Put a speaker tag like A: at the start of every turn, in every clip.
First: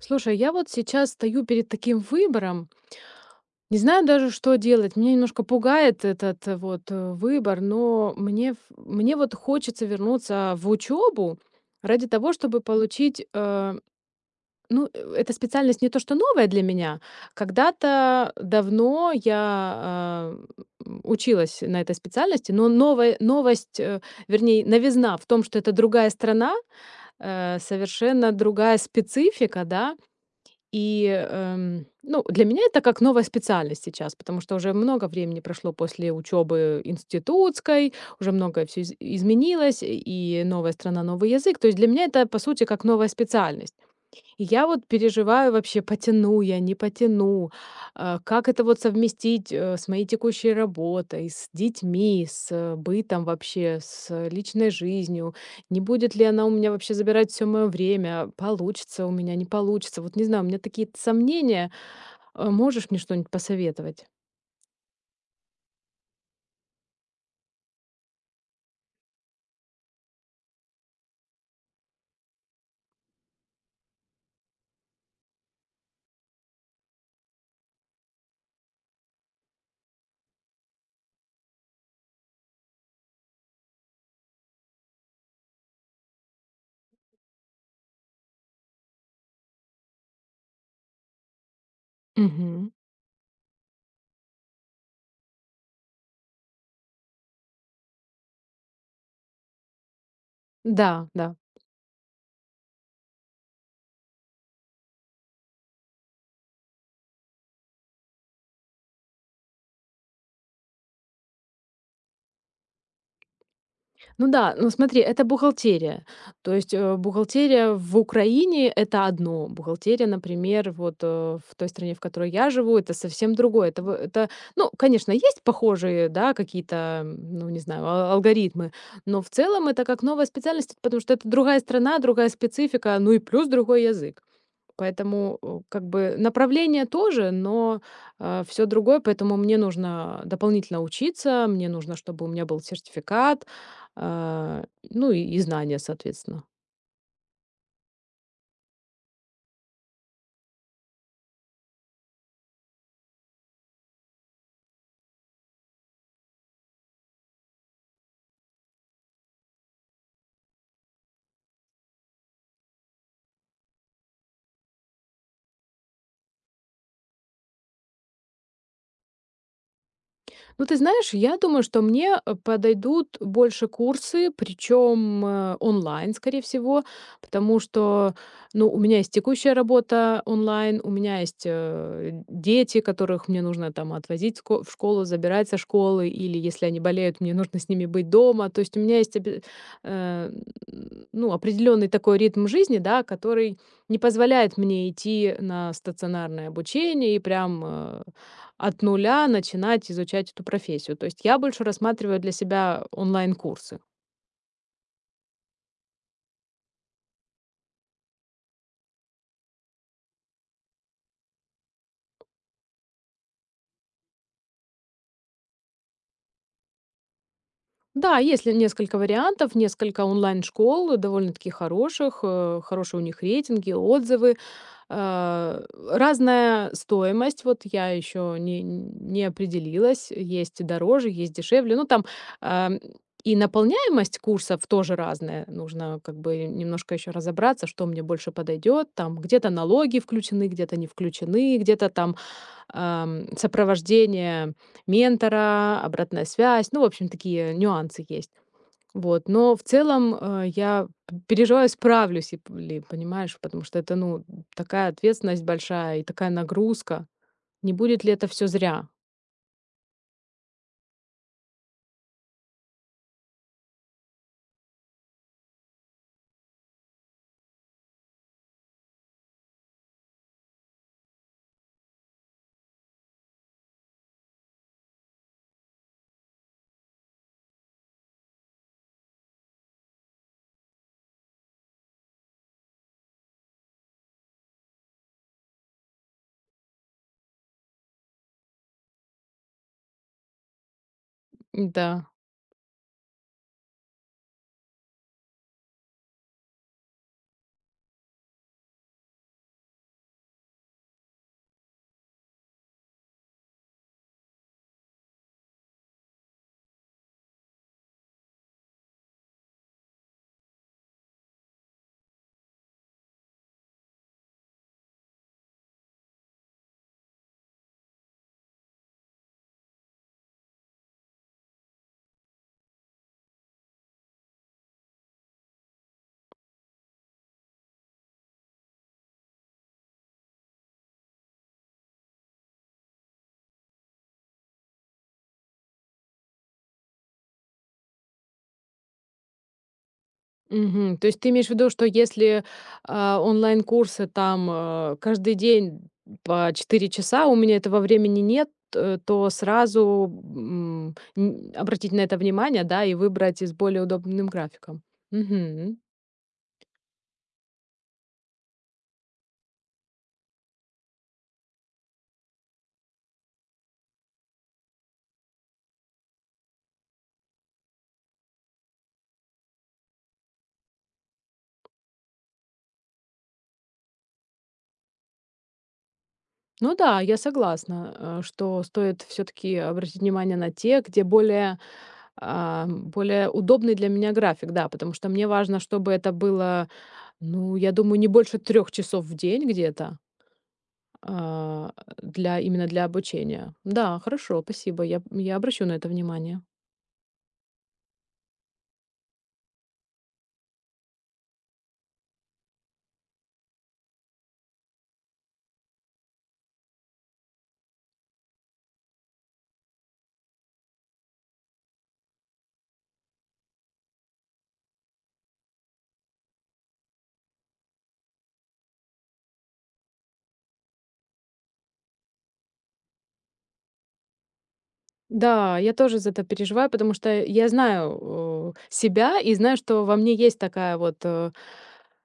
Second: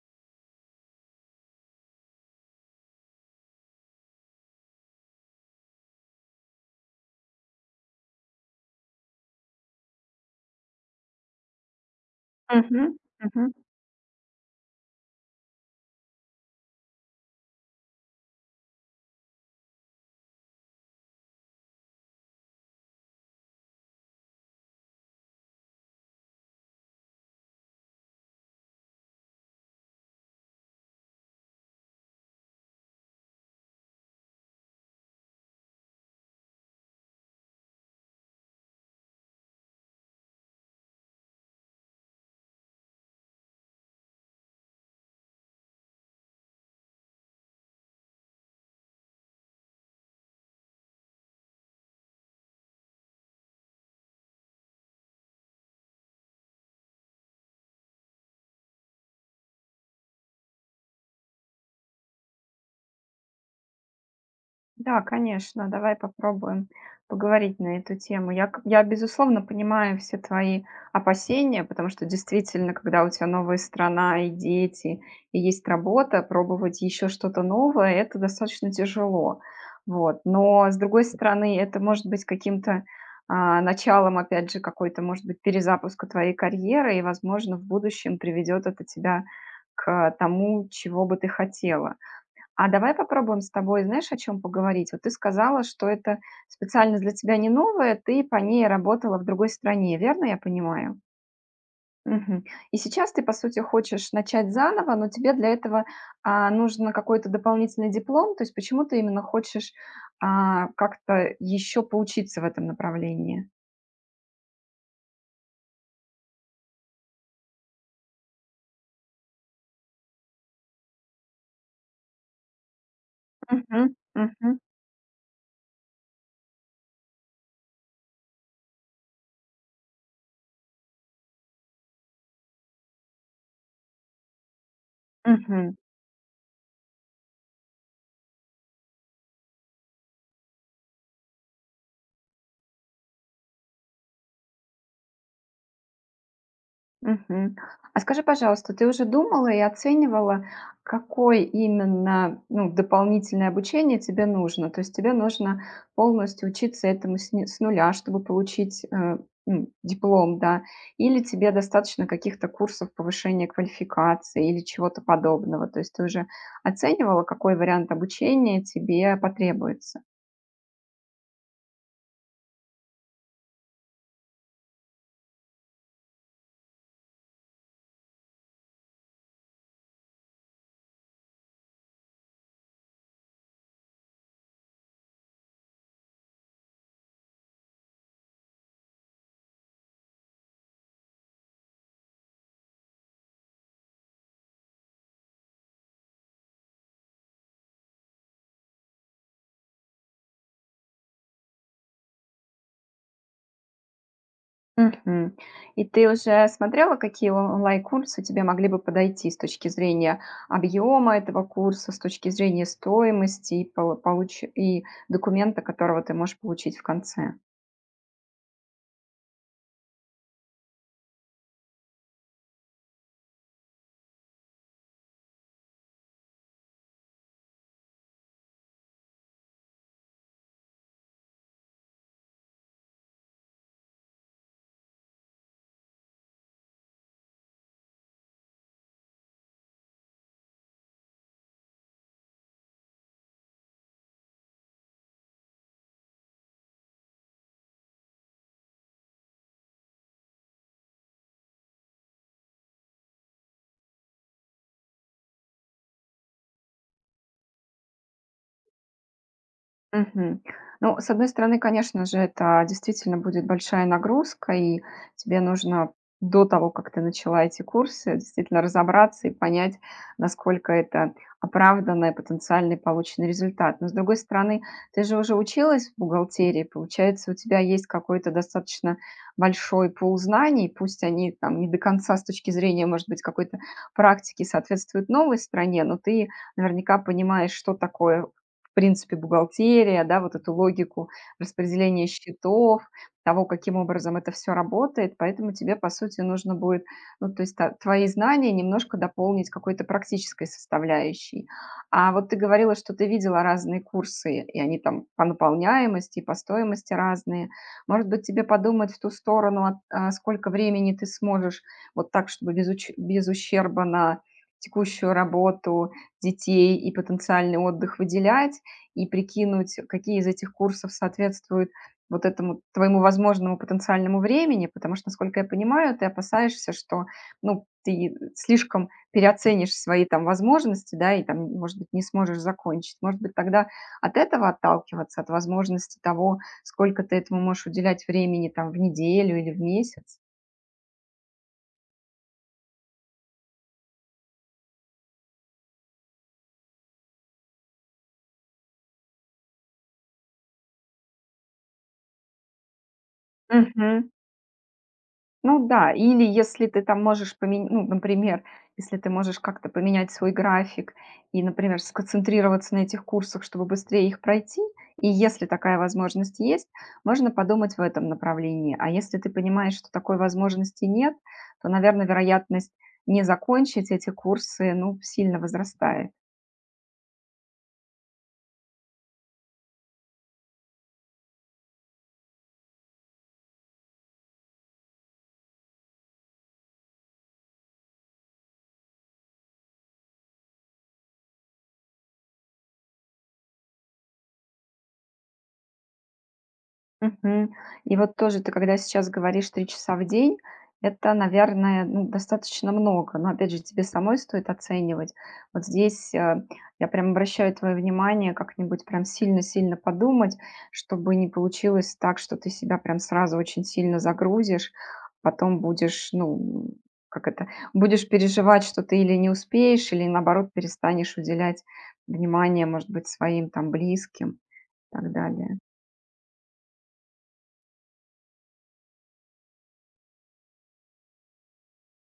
A: Слушай, я вот сейчас стою перед таким выбором. Не знаю даже, что делать. Меня немножко пугает этот выбор, но мне вот хочется вернуться в учебу ради того, чтобы
B: Мгм,
A: получить...
B: мгм.
A: эта специальность не то, что новая для меня. Когда-то давно я училась на этой специальности, но вернее, новизна в том, что это другая страна, совершенно другая специфика, да, и, ну, для меня это как новая специальность сейчас, потому что уже много времени прошло после учебы институтской, уже многое все изменилось, и новая страна, новый язык. То есть для меня это, по сути, как новая специальность. И я вот переживаю вообще, потяну я, не потяну, как это вот совместить, с моей текущей работой, с детьми, с бытом вообще, с личной жизнью. Не будет ли она у меня вообще забирать все мое время? Получится у меня, не получится? Вот не знаю, у меня такие сомнения. Можешь мне что-нибудь посоветовать?
B: Да, конечно, давай попробуем поговорить на эту тему. Я безусловно, понимаю все твои опасения, потому что действительно, когда у тебя новая страна и дети, и есть работа, пробовать еще что-то новое, это достаточно тяжело. Вот. Но, с другой стороны, это может быть каким-то началом, опять же, какой-то, может быть, перезапуска твоей карьеры, и, возможно, в будущем приведет это тебя к тому, чего бы ты хотела. А
A: Мгм.
B: давай попробуем с тобой, знаешь, о чем поговорить? Вот ты сказала, что это специально для тебя не новое, ты по ней работала в другой стране, верно я понимаю?
A: Да, да.
B: Мгм. И сейчас ты, по сути, хочешь начать заново, но тебе для этого нужен какой-то дополнительный диплом, то есть почему ты именно хочешь как-то еще поучиться в этом направлении?
A: Ну да, ну смотри, это бухгалтерия. То есть, бухгалтерия в Украине — это одно. Бухгалтерия, например, вот, в той стране, в которой я живу, это совсем другое.
B: Мгм. Мгм.
A: Ну, конечно, есть похожие, да, какие-то, ну, не знаю, алгоритмы, но в целом это как новая специальность, потому что это другая страна, другая специфика, ну и плюс другой язык. Поэтому,
B: Мгм.
A: как бы направление тоже, но, все другое. Поэтому мне нужно дополнительно учиться, мне нужно, чтобы у меня был сертификат, а, ну и знания, соответственно.
B: Мгм. А скажи, пожалуйста, ты уже думала и оценивала, какое именно, ну, дополнительное обучение тебе нужно? То есть тебе нужно полностью учиться этому с с нуля, чтобы получить диплом, да? Или тебе достаточно каких-то курсов повышения квалификации или чего-то подобного? То есть ты уже оценивала, какой вариант обучения тебе потребуется?
A: Ну, ты знаешь, я думаю, что мне подойдут больше курсы, причем онлайн, скорее всего, потому что, ну, у меня есть текущая работа онлайн, у меня есть дети, которых мне нужно там отвозить в школу, забирать со школы, или если они болеют, мне нужно с ними быть дома. То есть у меня есть, э, ну, определенный такой ритм жизни, да, который не позволяет мне идти на стационарное обучение и прям от нуля начинать изучать эту профессию. То есть я больше рассматриваю для себя онлайн-курсы.
B: Мгм. И ты уже смотрела, какие он онлайн-курсы тебе могли бы подойти с точки зрения объема этого курса, с точки зрения стоимости и, и документа, которого ты можешь получить в конце?
A: Да, есть ли несколько вариантов, несколько онлайн-школ, довольно-таки хороших, хорошие у них рейтинги, отзывы, э, разная стоимость. Вот я еще не определилась, есть и дороже, есть дешевле. Ну, там ам, и наполняемость курсов тоже разная. Нужно как бы немножко еще разобраться, что мне больше подойдет. Там где-то налоги включены, где-то не включены, где-то там сопровождение ментора, обратная связь. Ну, в общем, такие нюансы есть. Вот. Но в целом я переживаю, справлюсь, понимаешь, потому что это, ну, такая ответственность большая и такая нагрузка. Не будет ли это все зря?
B: Мгм. Ну, с одной стороны, конечно же, это действительно будет большая нагрузка, и тебе нужно до того, как ты начала эти курсы, действительно разобраться и понять, насколько это оправданный потенциальный полученный результат. Но с другой стороны, ты же уже училась в бухгалтерии, получается, у тебя есть какой-то достаточно большой пул знаний, пусть они там не до конца с точки зрения, может быть, какой-то практики соответствуют новой стране, но ты наверняка понимаешь, что такое в принципе, бухгалтерия, да, вот эту логику распределения
A: Да.
B: счетов, того, каким образом это все работает. Поэтому тебе, по сути, нужно будет, ну, то есть твои знания немножко дополнить какой-то практической составляющей. А вот ты говорила, что ты видела разные курсы, и они там по наполняемости, и по стоимости разные. Может быть, тебе подумать в ту сторону, сколько времени ты сможешь вот так, чтобы без, без ущерба на текущую работу, детей и потенциальный отдых выделять, и прикинуть, какие из этих курсов соответствуют вот этому твоему возможному потенциальному времени, потому что, насколько я понимаю, ты опасаешься, что, ну, ты слишком переоценишь свои там возможности, да, и там, может быть, не сможешь закончить. Может быть, тогда от этого отталкиваться, от возможности того, сколько ты этому можешь уделять времени там в неделю или в месяц.
A: Мгм. То есть ты имеешь в виду, что если, онлайн-курсы там, каждый день по 4 часа, у меня этого времени нет, то сразу, м, н обратить на это внимание, да, и выбрать из более
B: Мгм.
A: удобным графиком.
B: Ну
A: Мгм.
B: да, или если ты там можешь помен ну, например, если ты можешь как-то поменять свой график и, например, сконцентрироваться на этих курсах, чтобы быстрее их пройти, и если такая возможность есть, можно подумать в этом направлении. А если ты понимаешь, что такой возможности нет, то, наверное, вероятность не закончить эти курсы, ну, сильно возрастает.
A: Ну да, я согласна, что стоит все таки обратить внимание на те, где более, более удобный для меня график, да, потому что мне важно, чтобы это было, ну, я думаю, не больше трех часов в день где-то. А, для именно для обучения. Да, хорошо, спасибо. Я обращу на это внимание.
B: Мгм. И вот тоже ты, когда сейчас говоришь 3 часа в день, это, наверное, ну, достаточно много. Но опять же, тебе самой стоит оценивать. Вот здесь я прям обращаю твое внимание как-нибудь прям сильно-сильно подумать, чтобы не получилось так, что ты себя прям сразу очень сильно загрузишь, потом будешь, ну, как это, будешь переживать, что ты или не успеешь, или наоборот перестанешь уделять внимание, может быть, своим там близким и так далее.
A: Да, я тоже за это переживаю, потому что я знаю, себя и знаю, что во мне есть такая вот,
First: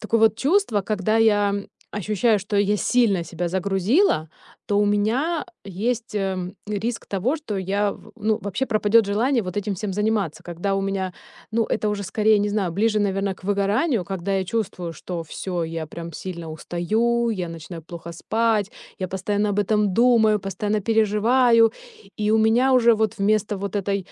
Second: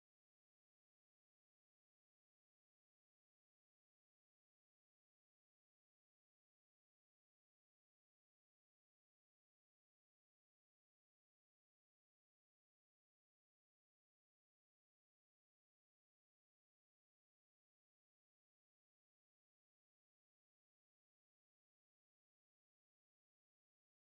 A: такое вот чувство, когда я ощущаю, что я сильно себя загрузила, то у меня есть, риск того, что я, в ну, вообще пропадет желание вот этим всем заниматься. Когда у меня, ну, это уже скорее, не знаю, ближе, наверное к выгоранию, когда я чувствую, что все, я прям сильно устаю, я начинаю плохо спать, я постоянно об этом думаю, постоянно переживаю. И у меня уже вот вместо вот этой,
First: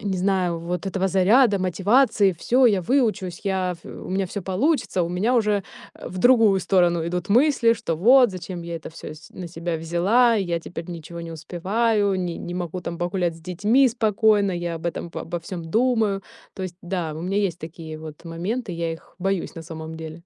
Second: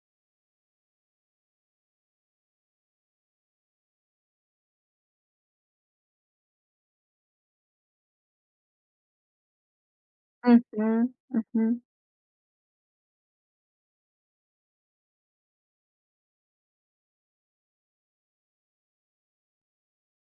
A: не знаю, вот этого заряда, мотивации, все, я выучусь, я ф у меня все получится, у меня уже, в другую сторону идут мысли, что вот зачем я это все на себя взяла, я теперь
B: Мгм.
A: ничего не
B: Мгм.
A: успеваю, не могу там погулять с детьми спокойно, я об этом по обо всем думаю. То есть да, у меня есть такие вот моменты, я их боюсь на самом деле.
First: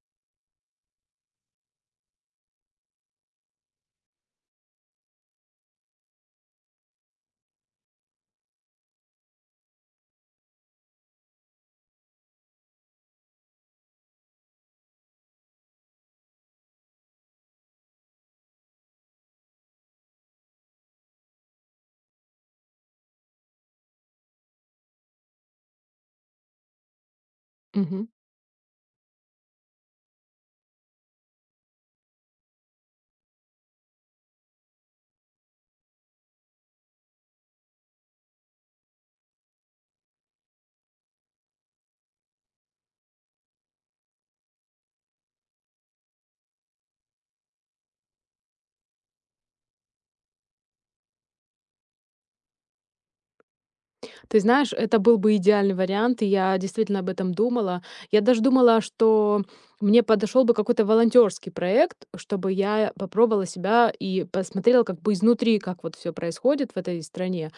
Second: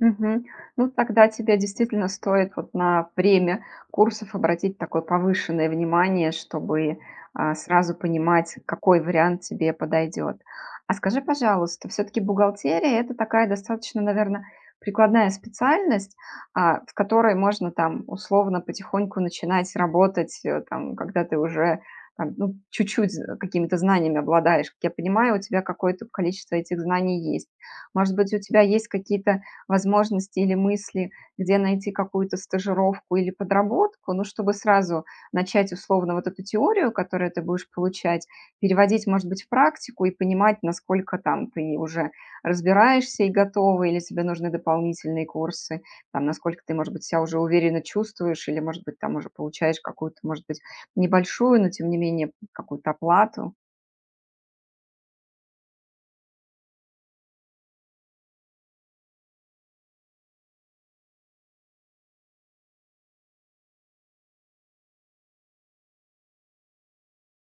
B: Мгм. Ну, тогда тебе действительно стоит вот на время курсов обратить такое повышенное внимание, чтобы сразу понимать, какой вариант тебе подойдет. А скажи, пожалуйста, все-таки бухгалтерия это такая достаточно, наверное, прикладная специальность, в которой можно там условно потихоньку начинать работать, там, когда ты уже там, ну, чуть-чуть какими-то знаниями обладаешь. Как я понимаю, у тебя какое-то количество этих знаний есть. Может быть, у тебя есть какие-то возможности или мысли, где найти какую-то стажировку или подработку, ну, чтобы сразу начать условно вот эту теорию, которую ты будешь получать, переводить, может быть, в практику и понимать, насколько там ты уже разбираешься и готова, или тебе нужны дополнительные курсы, там, насколько ты, может быть, себя уже уверенно чувствуешь, или, может быть, там уже получаешь какую-то, может быть, небольшую, но тем не менее какую-то оплату.
A: Ты знаешь, это был бы идеальный вариант, и я действительно об этом думала. Я даже думала, что мне подошел бы какой-то волонтерский проект, чтобы я попробовала себя и посмотрела как бы изнутри, как вот все происходит в этой стране.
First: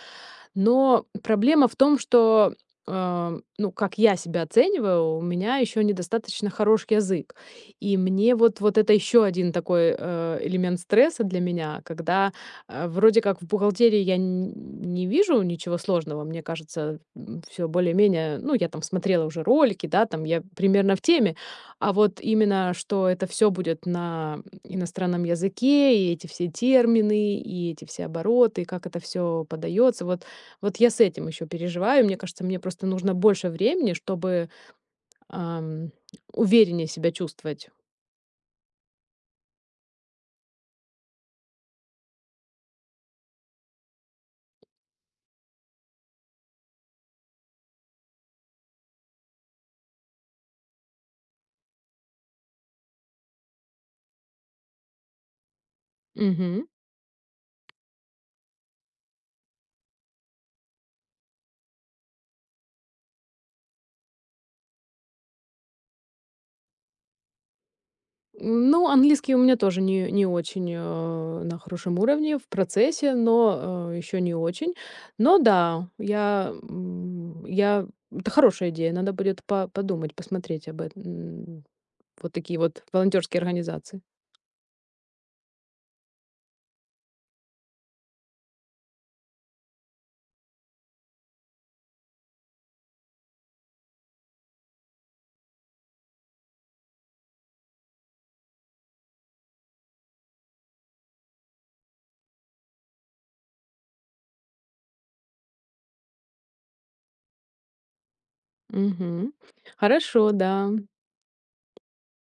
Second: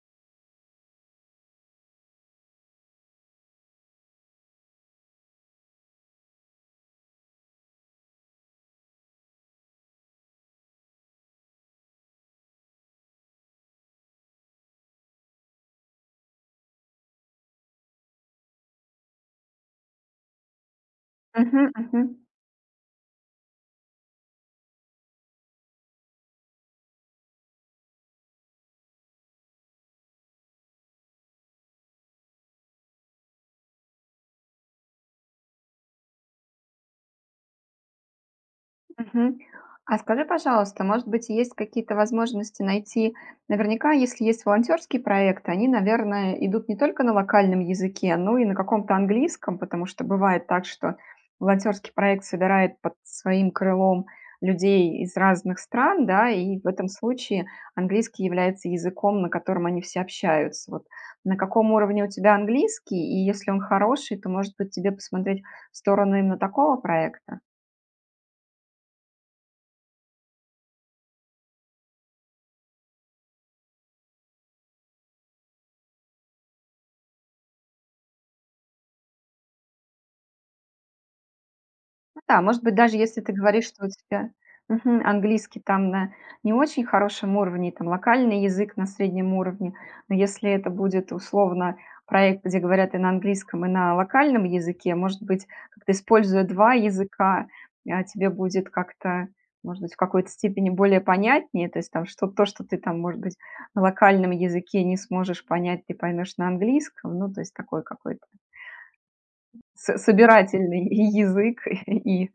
A: Но проблема в том, что, ну, как я себя оцениваю, у меня еще недостаточно хорош язык. И мне вот это еще один такой элемент стресса для меня, когда вроде как в бухгалтерии я не вижу ничего сложного, мне кажется, все более-менее, ну, я там смотрела уже ролики, да, там я примерно в теме,
B: Мгм,
A: а
B: мгм.
A: вот именно, что это все будет на иностранном языке, и эти все термины, и эти все обороты, и как это все подается, вот я с этим еще переживаю. Мне кажется, мне просто нужно больше времени, чтобы, ам, увереннее себя чувствовать.
B: Мгм. А скажи, пожалуйста, может быть, есть какие-то возможности найти? Наверняка, если есть волонтерские проекты, они, наверное, идут не только на локальном языке, но и на каком-то английском, потому что бывает так, что волонтерский проект собирает под своим крылом людей из разных стран, да, и
A: Мгм.
B: в этом случае английский является языком, на котором они все общаются. Вот на каком уровне у тебя английский, и если он хороший, то, может быть, тебе посмотреть в сторону именно такого проекта?
A: Ну, английский у меня тоже не очень, на хорошем уровне, в процессе, но, еще не очень. Но да, я это хорошая идея. Надо будет по подумать, посмотреть об эт
B: Ну
A: вот
B: да,
A: такие
B: может быть,
A: вот
B: даже если ты
A: волонтерские
B: говоришь, что у
A: организации.
B: тебя мгм, английский там на не очень хорошем уровне, и там локальный язык на среднем уровне, но если это будет условно проект, где говорят и на английском, и на локальном языке, может быть, как-то используя два языка, тебе будет как-то, может быть, в какой-то степени более понятнее, то есть там что то, что ты там, может быть, на локальном языке не сможешь понять, ты поймешь на английском, ну, то есть такой какой-то
A: Мгм.
B: с
A: Хорошо, да.
B: собирательный язык, и,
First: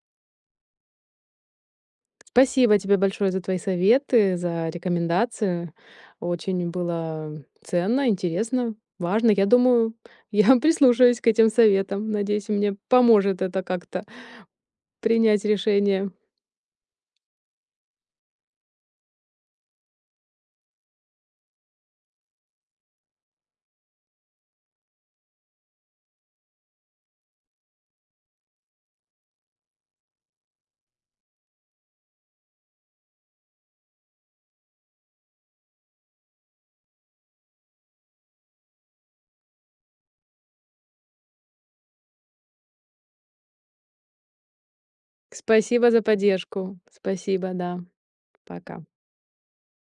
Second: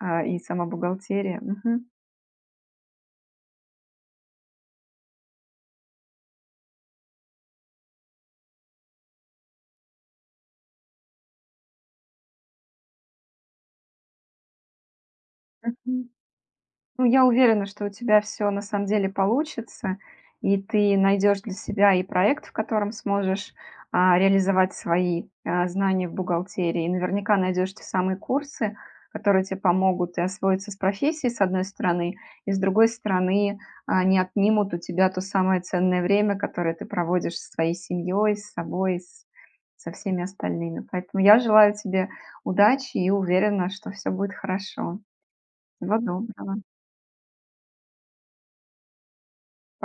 B: и сама бухгалтерия. Мгм.
A: Спасибо тебе большое за твои советы, за рекомендации. Очень было ценно, интересно, важно. Я думаю, я прислушаюсь к этим советам. Надеюсь, мне поможет это как-то принять
B: Мгм.
A: решение.
B: Ну, я уверена, что у тебя все на самом деле получится, и ты найдешь для себя и проект, в котором сможешь, реализовать свои, знания в бухгалтерии. И наверняка найдешь те самые курсы, которые тебе помогут и освоиться с профессией, с одной стороны, и с другой стороны, не отнимут у тебя то самое ценное время, которое ты проводишь со своей семьей, с собой, с со всеми остальными. Поэтому я желаю тебе удачи и уверена, что все будет хорошо.
A: Спасибо
B: Всего
A: за
B: доброго.
A: поддержку. Спасибо, да. Пока.